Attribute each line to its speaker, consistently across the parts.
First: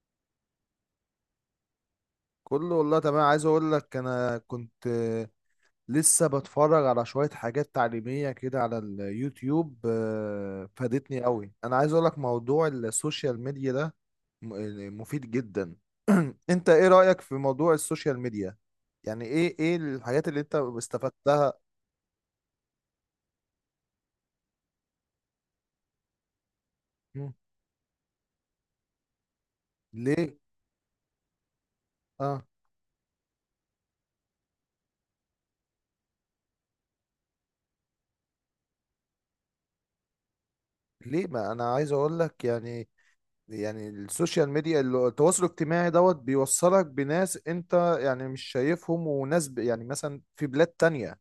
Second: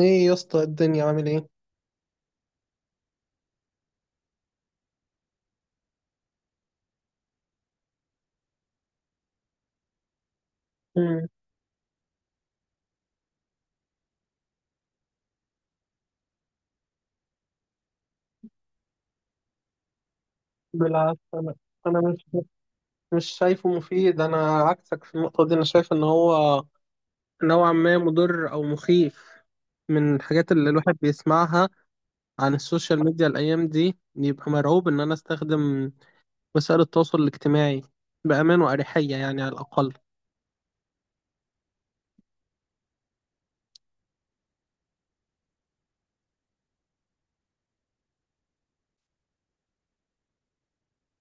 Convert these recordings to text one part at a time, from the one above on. Speaker 1: ايه يا اسطى، الدنيا عامل ايه؟
Speaker 2: كله والله تمام، عايز اقول لك انا كنت لسه بتفرج على شوية حاجات تعليمية كده على اليوتيوب، فادتني
Speaker 1: مم.
Speaker 2: قوي. انا عايز اقول لك موضوع السوشيال ميديا ده مفيد جدا. انت ايه رأيك في موضوع السوشيال ميديا؟ يعني ايه الحاجات اللي انت
Speaker 1: بالعكس،
Speaker 2: استفدتها؟
Speaker 1: انا مش شايفه مفيد. انا عكسك في النقطه دي. انا شايف ان هو
Speaker 2: مم.
Speaker 1: نوعا ما مضر او مخيف. من
Speaker 2: ليه؟
Speaker 1: الحاجات اللي الواحد بيسمعها
Speaker 2: اه،
Speaker 1: عن السوشيال ميديا الايام دي، يبقى مرعوب ان انا استخدم وسائل التواصل الاجتماعي بامان واريحيه يعني على الاقل.
Speaker 2: ليه؟ ما انا عايز اقول لك يعني، يعني السوشيال ميديا التواصل الاجتماعي دوت بيوصلك بناس انت يعني مش شايفهم وناس يعني مثلا في بلاد تانية.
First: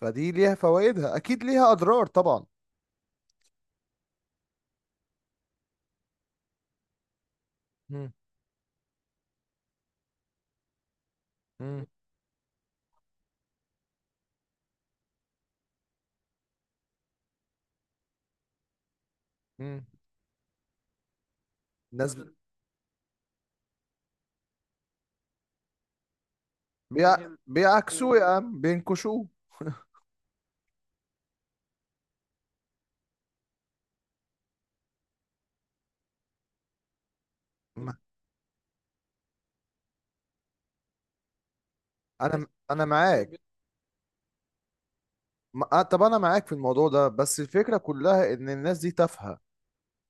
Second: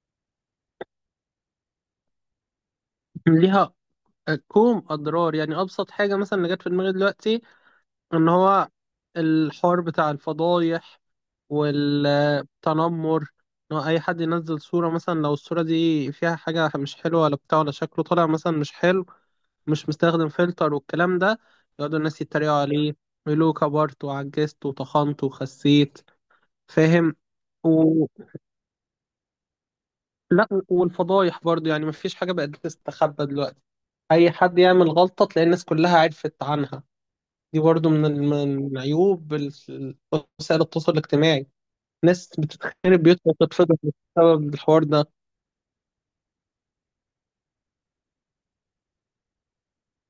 Speaker 2: فدي ليها فوائدها، اكيد ليها اضرار طبعا.
Speaker 1: ليها كوم اضرار. يعني ابسط حاجه مثلا اللي جت في دماغي دلوقتي،
Speaker 2: مم.
Speaker 1: ان هو الحوار بتاع الفضايح.
Speaker 2: مم.
Speaker 1: تنمر. إن هو أي حد ينزل صورة مثلا، لو الصورة دي فيها حاجة مش حلوة ولا بتاع، ولا شكله طالع مثلا مش حلو،
Speaker 2: مم.
Speaker 1: مش مستخدم فلتر والكلام ده، يقعدوا
Speaker 2: ناس
Speaker 1: الناس يتريقوا عليه ويقولوا كبرت وعجزت وطخنت وخسيت، فاهم.
Speaker 2: بيع...
Speaker 1: و...
Speaker 2: بيعكسوه يا عم، بينكشوه.
Speaker 1: لا، والفضايح برضو، يعني مفيش حاجة بقت تستخبى دلوقتي. أي حد يعمل غلطة تلاقي الناس كلها عرفت عنها. دي برضو
Speaker 2: ما-
Speaker 1: من عيوب وسائل التواصل الاجتماعي. ناس
Speaker 2: انا
Speaker 1: بتتخرب
Speaker 2: انا
Speaker 1: بيوتها
Speaker 2: معاك.
Speaker 1: وتتفضح بسبب الحوار ده.
Speaker 2: ما... آه، طب انا معاك في الموضوع ده، بس الفكرة كلها ان الناس دي تافهة.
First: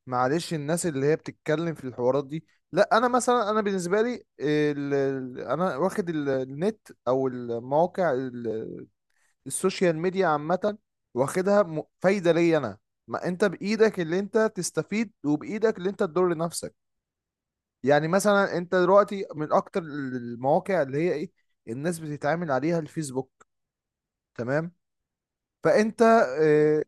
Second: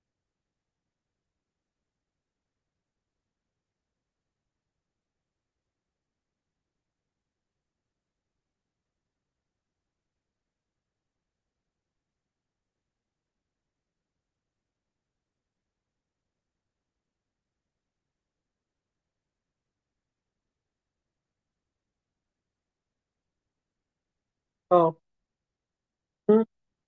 Speaker 2: معلش، الناس اللي هي بتتكلم في الحوارات دي. لا، انا مثلا انا بالنسبه لي انا واخد النت او المواقع السوشيال ميديا عامه، واخدها فايده ليا انا. ما انت بايدك اللي انت تستفيد وبايدك اللي انت تضر نفسك. يعني مثلا انت دلوقتي من اكتر المواقع اللي هي ايه الناس بتتعامل عليها الفيسبوك، تمام.
Speaker 1: اه،
Speaker 2: فانت آه،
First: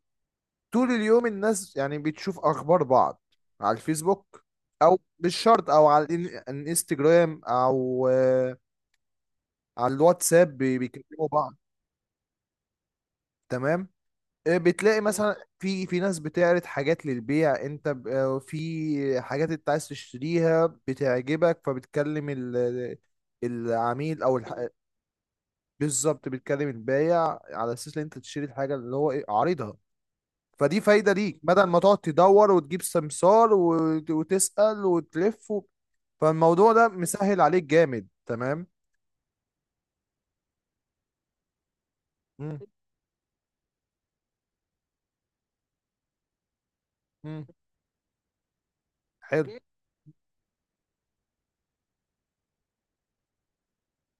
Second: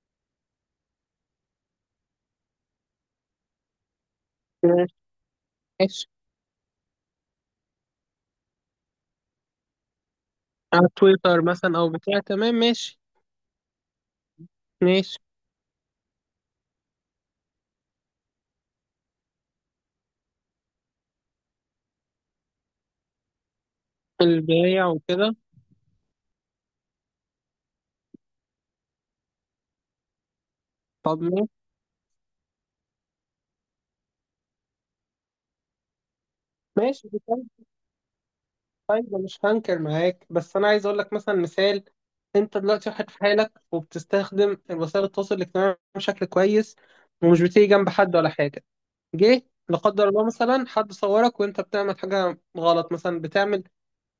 Speaker 2: طول اليوم الناس يعني بتشوف اخبار بعض على الفيسبوك،
Speaker 1: ماشي،
Speaker 2: او مش شرط، او على
Speaker 1: ماشي.
Speaker 2: الانستجرام، او على الواتساب
Speaker 1: على
Speaker 2: بيكلموا
Speaker 1: تويتر
Speaker 2: بعض،
Speaker 1: مثلا او بتاع، تمام، ماشي،
Speaker 2: تمام. بتلاقي
Speaker 1: ماشي.
Speaker 2: مثلا في ناس بتعرض حاجات للبيع، انت في حاجات انت عايز تشتريها بتعجبك فبتكلم العميل او
Speaker 1: البياع وكده.
Speaker 2: بالظبط بتكلم البايع على اساس ان انت تشتري الحاجه اللي هو ايه عارضها. فدي فايدة
Speaker 1: طب
Speaker 2: ليك،
Speaker 1: ماشي.
Speaker 2: بدل ما تقعد تدور وتجيب سمسار وتسأل وتلف فالموضوع ده
Speaker 1: ماشي بتاع.
Speaker 2: مسهل عليك جامد، تمام.
Speaker 1: طيب أنا مش هنكر معاك، بس انا عايز اقول لك مثلا مثال. انت
Speaker 2: مم.
Speaker 1: دلوقتي واحد في حالك، وبتستخدم وسائل التواصل الاجتماعي بشكل كويس، ومش
Speaker 2: مم.
Speaker 1: بتيجي جنب حد ولا حاجه. جه
Speaker 2: حلو.
Speaker 1: لا قدر الله مثلا حد صورك وانت بتعمل حاجه غلط. مثلا بتعمل،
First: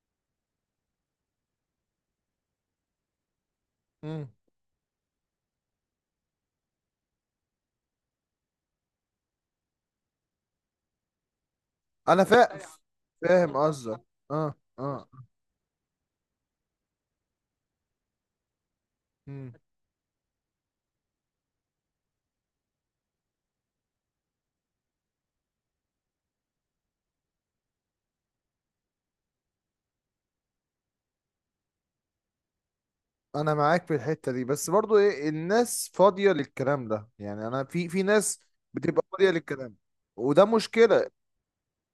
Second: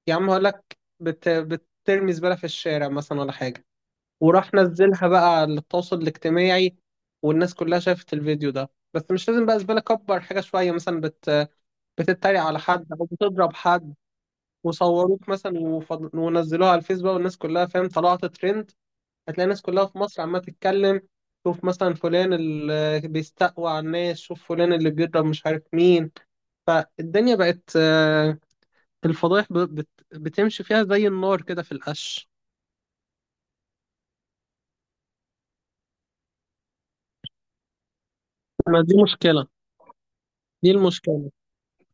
Speaker 1: يا عم هقول لك، بترمي زباله في الشارع مثلا ولا حاجه،
Speaker 2: مم.
Speaker 1: وراح نزلها بقى على التواصل الاجتماعي، والناس كلها شافت الفيديو ده. بس مش لازم بقى زبالة، كبر حاجة شوية مثلا،
Speaker 2: انا
Speaker 1: بتتريق على حد أو بتضرب
Speaker 2: فاهم
Speaker 1: حد،
Speaker 2: قصدك، اه اه.
Speaker 1: وصوروك مثلا، ونزلوها على الفيس بقى، والناس كلها، فاهم، طلعت ترند. هتلاقي
Speaker 2: مم.
Speaker 1: الناس كلها في مصر عمالة تتكلم، شوف مثلا فلان اللي بيستقوى على الناس، شوف فلان اللي بيضرب مش عارف مين. فالدنيا بقت الفضايح بتمشي فيها زي النار كده في القش.
Speaker 2: انا معاك في الحتة دي، بس برضو ايه، الناس فاضية للكلام ده يعني. انا في ناس
Speaker 1: ما دي
Speaker 2: بتبقى فاضية
Speaker 1: مشكلة.
Speaker 2: للكلام، وده
Speaker 1: دي
Speaker 2: مشكلة.
Speaker 1: المشكلة.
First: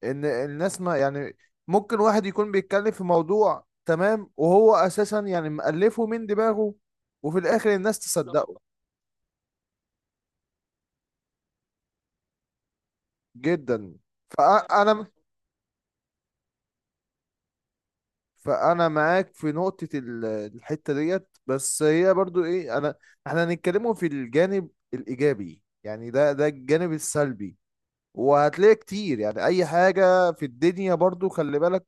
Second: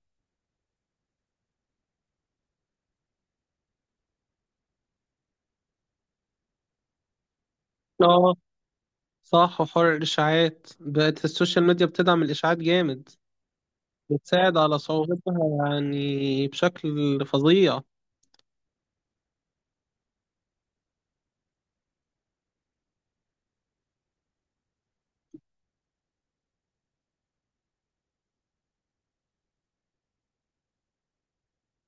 Speaker 2: ان الناس ما يعني، ممكن واحد يكون بيتكلم في موضوع تمام وهو اساسا يعني مألفه من دماغه، وفي الاخر الناس
Speaker 1: اه
Speaker 2: تصدقه.
Speaker 1: صح، وحوار الإشاعات، بقت السوشيال ميديا بتدعم الإشاعات جامد،
Speaker 2: جدا.
Speaker 1: بتساعد على
Speaker 2: فانا
Speaker 1: صعوبتها يعني بشكل فظيع.
Speaker 2: فانا معاك في نقطة الحتة ديت، بس هي برضو ايه. انا احنا هنتكلموا في الجانب الايجابي، يعني ده الجانب السلبي، وهتلاقي كتير. يعني اي حاجة في الدنيا برضو خلي بالك،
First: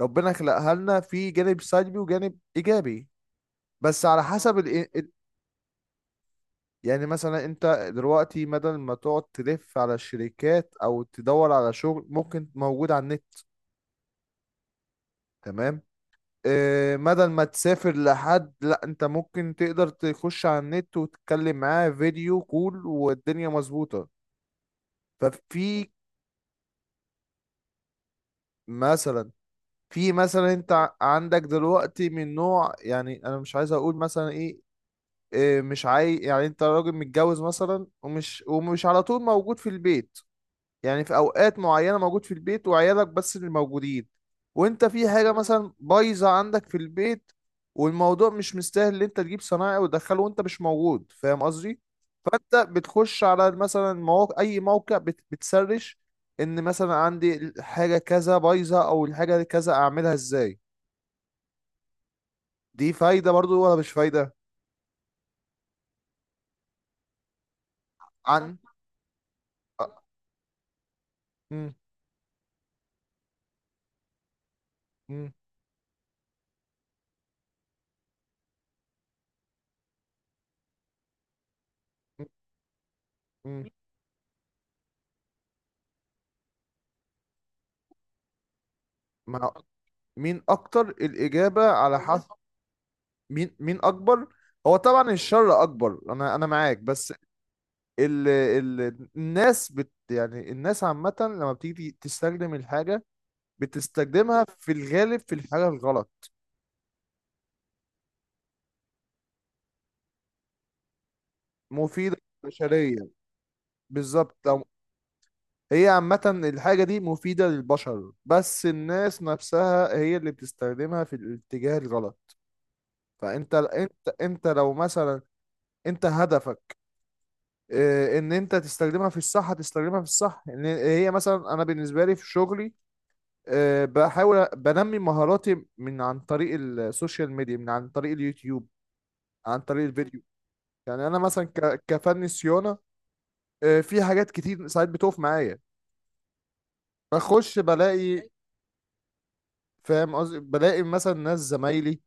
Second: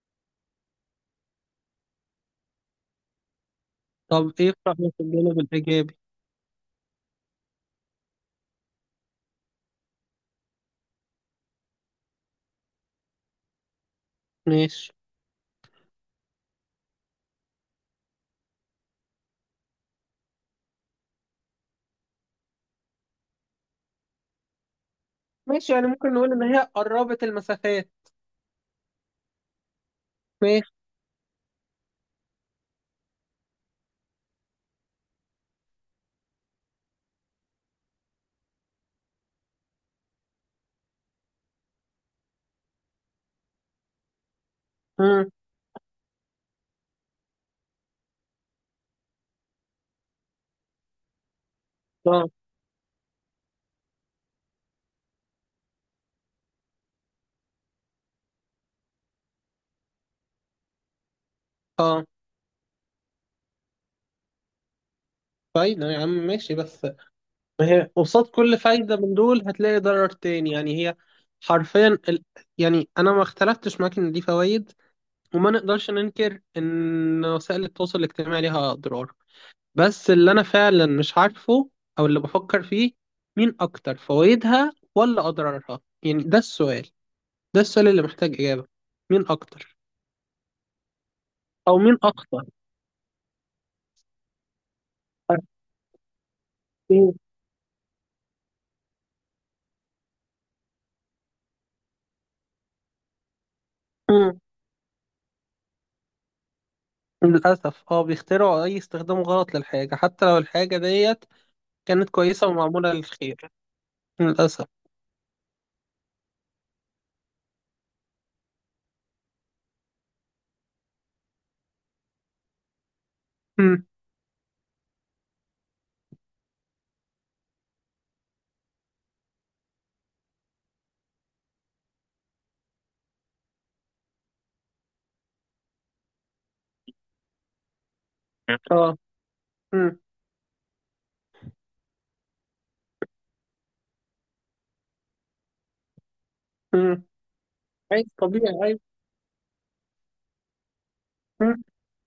Speaker 2: ربنا خلقها لنا في جانب سلبي وجانب ايجابي، بس على
Speaker 1: طب إيه في
Speaker 2: حسب.
Speaker 1: رأيك الجانب الإيجابي؟
Speaker 2: يعني مثلا انت دلوقتي بدل ما تقعد تلف على الشركات او تدور على شغل، ممكن موجود على النت،
Speaker 1: ماشي.
Speaker 2: تمام. اه بدل ما تسافر لحد، لا انت ممكن تقدر تخش على النت وتتكلم معاه فيديو كول والدنيا مظبوطة.
Speaker 1: ماشي، يعني
Speaker 2: ففي
Speaker 1: ممكن نقول إن هي قربت المسافات.
Speaker 2: مثلا في مثلا
Speaker 1: ماشي.
Speaker 2: انت عندك دلوقتي من نوع، يعني انا مش عايز اقول مثلا ايه، اه مش عاي يعني انت راجل متجوز مثلا، ومش على طول موجود في البيت، يعني في اوقات معينه موجود في البيت وعيالك بس اللي موجودين، وانت في
Speaker 1: مم.
Speaker 2: حاجه مثلا بايظه عندك في البيت والموضوع مش مستاهل ان انت تجيب صنايعي وتدخله وانت مش موجود، فاهم قصدي.
Speaker 1: اه،
Speaker 2: فانت بتخش على مثلا مواقع، اي موقع بتسرش ان مثلا عندي حاجه كذا بايظه، او الحاجه كذا اعملها ازاي.
Speaker 1: اه.
Speaker 2: دي فايده برضو ولا مش فايده؟
Speaker 1: فايدة يا عم، ماشي، بس ما هي قصاد
Speaker 2: عن
Speaker 1: كل فايدة من دول هتلاقي
Speaker 2: أ-
Speaker 1: ضرر تاني. يعني هي
Speaker 2: مم،
Speaker 1: حرفيا يعني أنا ما اختلفتش معاك إن دي فوائد،
Speaker 2: مم،
Speaker 1: وما نقدرش ننكر إن وسائل التواصل الاجتماعي ليها أضرار، بس اللي انا فعلا مش عارفه، او اللي
Speaker 2: مم،
Speaker 1: بفكر فيه، مين
Speaker 2: مم.
Speaker 1: اكتر، فوائدها ولا اضرارها؟ يعني ده السؤال. ده السؤال اللي محتاج اجابة، مين
Speaker 2: مع
Speaker 1: اكتر،
Speaker 2: مين اكتر؟ الاجابه
Speaker 1: او مين
Speaker 2: على حسب.
Speaker 1: اخطر.
Speaker 2: مين اكبر. هو طبعا الشر اكبر، انا معاك، بس
Speaker 1: أكيد.
Speaker 2: ال الناس يعني الناس عامه لما بتيجي تستخدم الحاجه
Speaker 1: مم.
Speaker 2: بتستخدمها في الغالب في الحاجه الغلط.
Speaker 1: للاسف، اه، بيخترعوا اي استخدام غلط للحاجة، حتى لو الحاجة ديت كانت
Speaker 2: مفيده
Speaker 1: كويسة ومعمولة
Speaker 2: للبشريه،
Speaker 1: للخير.
Speaker 2: بالظبط. أو
Speaker 1: للاسف.
Speaker 2: هي عامه الحاجه دي مفيده للبشر، بس الناس نفسها هي اللي بتستخدمها في الاتجاه الغلط. فانت
Speaker 1: مم.
Speaker 2: انت انت لو مثلا انت هدفك ان انت تستخدمها في الصح هتستخدمها في الصح. ان هي مثلا انا بالنسبه لي في شغلي، بحاول بنمي مهاراتي من عن طريق السوشيال ميديا، من عن طريق اليوتيوب،
Speaker 1: اه.
Speaker 2: عن طريق
Speaker 1: مم.
Speaker 2: الفيديو. يعني انا مثلا كفني صيانه، في حاجات كتير ساعات بتقف معايا،
Speaker 1: مم.
Speaker 2: بخش
Speaker 1: عايز،
Speaker 2: بلاقي،
Speaker 1: طبيعي، عايز.
Speaker 2: فاهم قصدي، بلاقي مثلا ناس
Speaker 1: مم.
Speaker 2: زمايلي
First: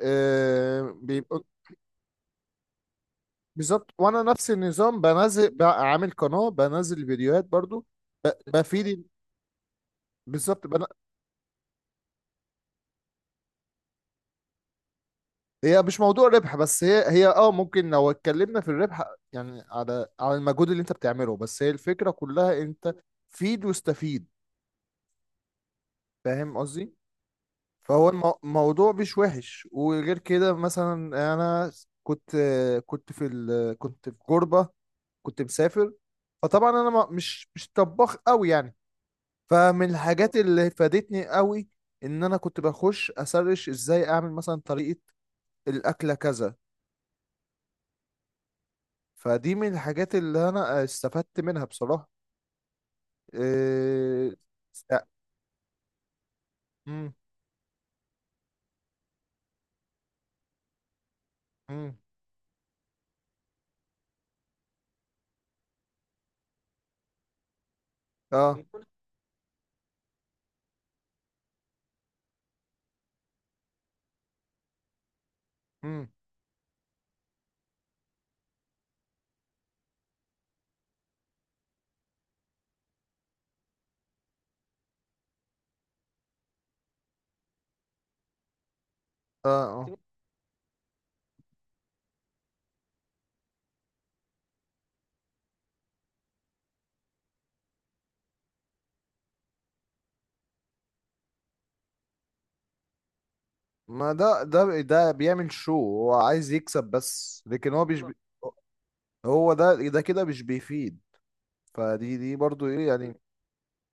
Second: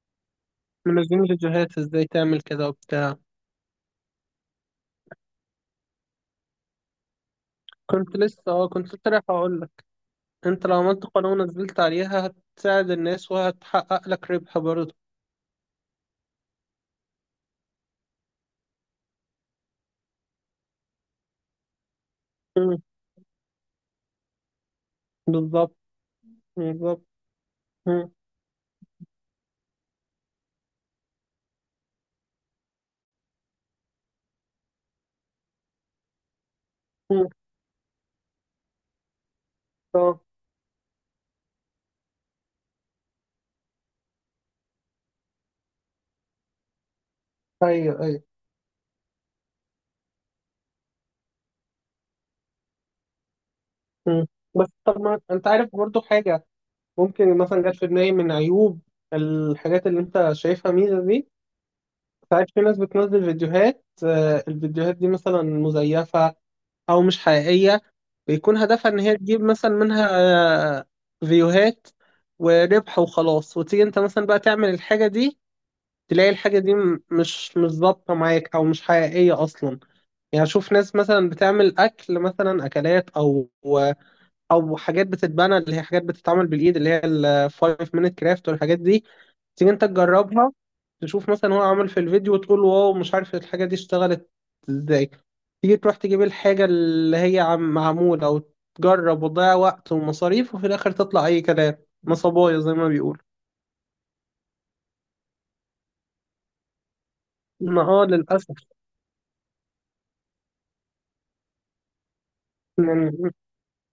Speaker 1: منزلين
Speaker 2: بيبقوا
Speaker 1: فيديوهات ازاي تعمل كده وبتاع.
Speaker 2: بالظبط. وانا نفس النظام بنزل بقى، عامل قناه بنزل فيديوهات برضو، ب-
Speaker 1: كنت لسه
Speaker 2: بفيد،
Speaker 1: رايح اقول،
Speaker 2: بالظبط.
Speaker 1: انت لو عملت قناة ونزلت عليها، هتساعد الناس وهتحقق لك ربح برضه.
Speaker 2: هي مش موضوع ربح بس، هي ممكن لو اتكلمنا في الربح يعني، على المجهود اللي انت بتعمله، بس هي الفكرة كلها
Speaker 1: مم.
Speaker 2: انت فيد واستفيد،
Speaker 1: بالظبط.
Speaker 2: فاهم قصدي.
Speaker 1: بالظبط.
Speaker 2: فهو
Speaker 1: مم.
Speaker 2: الموضوع مش وحش. وغير كده مثلا، انا كنت كنت في غربة، كنت مسافر. فطبعا انا
Speaker 1: مم.
Speaker 2: مش طباخ قوي يعني، فمن
Speaker 1: اه،
Speaker 2: الحاجات اللي فادتني قوي ان انا كنت بخش اسرش ازاي اعمل مثلا طريقة الاكلة كذا.
Speaker 1: ايوه، ايوه.
Speaker 2: فدي من الحاجات اللي انا استفدت منها بصراحة.
Speaker 1: مم.
Speaker 2: إيه...
Speaker 1: بس طب
Speaker 2: است-
Speaker 1: ما انت عارف برضه حاجة،
Speaker 2: مم،
Speaker 1: ممكن مثلا جت في دماغي، من عيوب الحاجات اللي انت شايفها ميزة دي،
Speaker 2: مم،
Speaker 1: ساعات في ناس بتنزل فيديوهات، الفيديوهات دي مثلا مزيفة او مش حقيقية. بيكون
Speaker 2: اه،
Speaker 1: هدفها ان هي تجيب مثلا منها آه، فيوهات وربح وخلاص، وتيجي انت مثلا بقى تعمل الحاجة دي،
Speaker 2: مم،
Speaker 1: تلاقي الحاجة دي مش ظابطة معاك، أو مش حقيقية أصلا. يعني أشوف ناس مثلا بتعمل أكل، مثلا أكلات، أو أو حاجات بتتبنى، اللي هي حاجات بتتعمل بالإيد، اللي هي ال 5 minute craft والحاجات دي.
Speaker 2: اه
Speaker 1: تيجي أنت
Speaker 2: اه.
Speaker 1: تجربها، تشوف مثلا هو عمل في الفيديو، وتقول واو مش عارف الحاجة دي اشتغلت إزاي. تيجي تروح تجيب الحاجة اللي هي عم معمولة، وتجرب، وتضيع وقت ومصاريف، وفي الآخر تطلع أي كلام، نصبايا زي ما بيقول.
Speaker 2: ما ده ده بيعمل، شو هو عايز يكسب بس، لكن
Speaker 1: ما،
Speaker 2: هو مش
Speaker 1: للأسف.
Speaker 2: هو ده كده مش بيفيد. فدي برضو ايه
Speaker 1: يعني
Speaker 2: يعني،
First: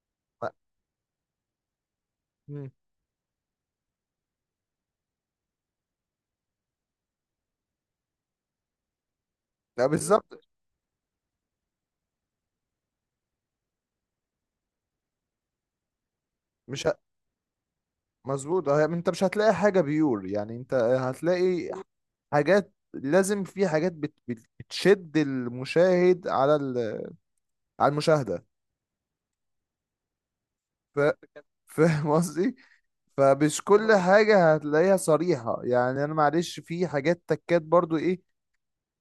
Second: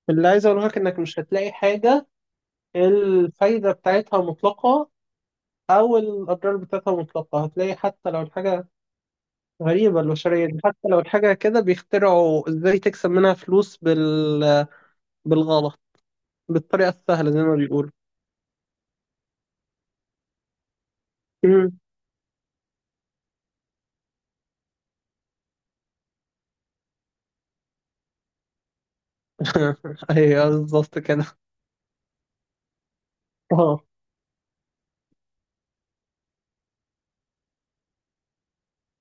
Speaker 1: اللي عايز
Speaker 2: ما-
Speaker 1: اقوله لك، انك مش هتلاقي حاجة
Speaker 2: مم.
Speaker 1: الفايدة بتاعتها مطلقة، او الاضرار بتاعتها مطلقة. هتلاقي حتى لو الحاجة
Speaker 2: لا
Speaker 1: غريبة، البشرية
Speaker 2: بالظبط.
Speaker 1: دي حتى لو الحاجة كده بيخترعوا ازاي تكسب منها فلوس بالغلط،
Speaker 2: مش
Speaker 1: بالطريقة
Speaker 2: ه...
Speaker 1: السهلة زي ما بيقولوا.
Speaker 2: مظبوط. اه، يعني انت مش هتلاقي حاجة بيور، يعني انت هتلاقي
Speaker 1: مم.
Speaker 2: حاجات. لازم في حاجات بتشد المشاهد على المشاهدة.
Speaker 1: ايوه
Speaker 2: ف...
Speaker 1: بالظبط كده.
Speaker 2: فاهم قصدي. فمش
Speaker 1: اه.
Speaker 2: كل حاجة هتلاقيها صريحة يعني. أنا معلش في حاجات تكات برضو إيه،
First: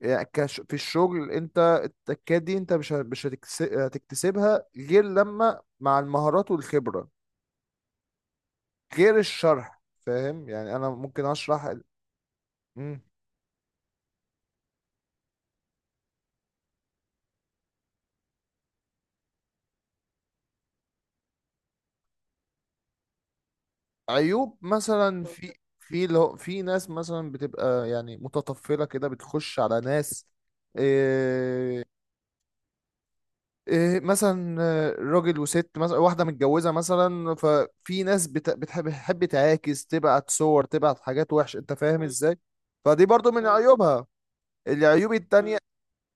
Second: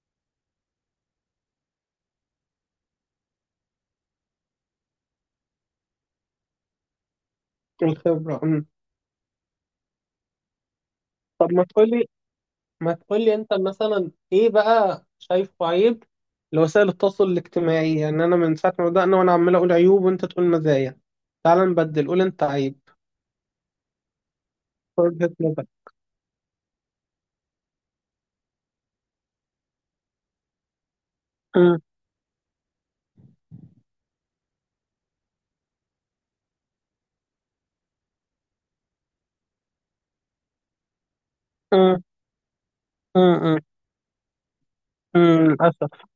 Speaker 2: يعني كش في الشغل، أنت التكات دي أنت مش ه- مش هتكس- هتكتسبها غير لما مع المهارات والخبرة،
Speaker 1: الخبرة. مم.
Speaker 2: غير الشرح، فاهم. يعني أنا ممكن
Speaker 1: طب
Speaker 2: أشرح
Speaker 1: ما
Speaker 2: مم.
Speaker 1: تقول لي انت مثلا ايه بقى شايفه عيب لوسائل التواصل الاجتماعي. يعني انا من ساعه ما بدأنا وانا عمال اقول عيوب، وانت تقول مزايا. تعال نبدل، قول انت عيب،
Speaker 2: عيوب مثلا
Speaker 1: وجهة
Speaker 2: في
Speaker 1: نظر.
Speaker 2: في اللي هو- في ناس مثلا بتبقى يعني متطفلة كده، بتخش على ناس
Speaker 1: أمم.
Speaker 2: آه، إيه مثلا، راجل وست مثلا واحدة متجوزة مثلا، ففي ناس بتحب تعاكس، تبعت صور، تبعت حاجات وحشة، انت فاهم
Speaker 1: أمم.
Speaker 2: ازاي. فدي برضو من
Speaker 1: أمم.
Speaker 2: عيوبها. العيوب
Speaker 1: أمم.
Speaker 2: التانية
Speaker 1: للأسف.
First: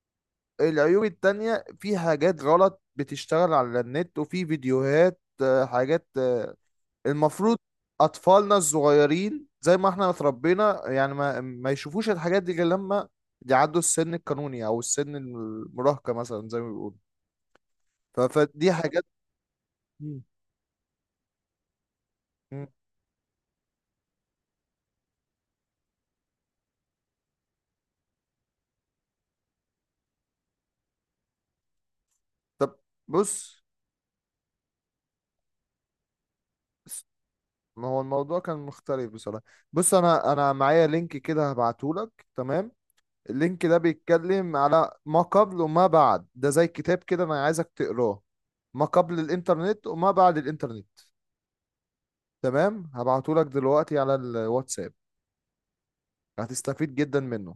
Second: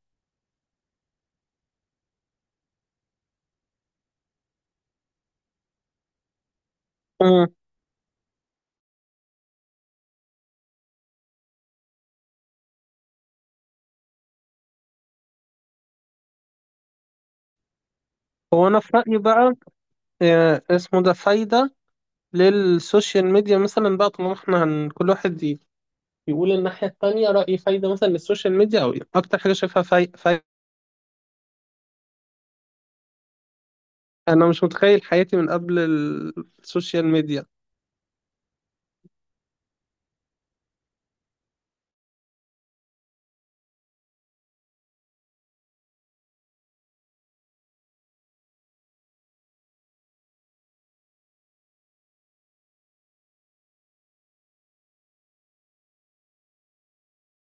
Speaker 2: مم. العيوب التانية في حاجات غلط بتشتغل على النت، وفي فيديوهات حاجات
Speaker 1: أمم.
Speaker 2: المفروض أطفالنا الصغيرين زي ما احنا اتربينا يعني ما يشوفوش الحاجات دي غير لما يعدوا السن القانوني أو السن المراهقة مثلا زي ما بيقولوا.
Speaker 1: هو
Speaker 2: فدي
Speaker 1: أنا في
Speaker 2: حاجات.
Speaker 1: رأيي بقى، اسمه ده فايدة
Speaker 2: مم.
Speaker 1: للسوشيال ميديا مثلا بقى، طالما احنا كل واحد يقول الناحية التانية رأيي. فايدة مثلا للسوشيال ميديا، أو إيه أكتر حاجة شايفها فايدة؟
Speaker 2: طب، بص،
Speaker 1: أنا مش متخيل حياتي من قبل السوشيال ميديا.
Speaker 2: ما هو الموضوع كان مختلف بصراحة. بص انا معايا لينك كده هبعتهولك، تمام. اللينك ده بيتكلم على ما قبل وما بعد، ده زي كتاب كده، انا عايزك تقراه. ما قبل الانترنت وما بعد الانترنت، تمام، هبعتهولك دلوقتي على الواتساب، هتستفيد جدا منه.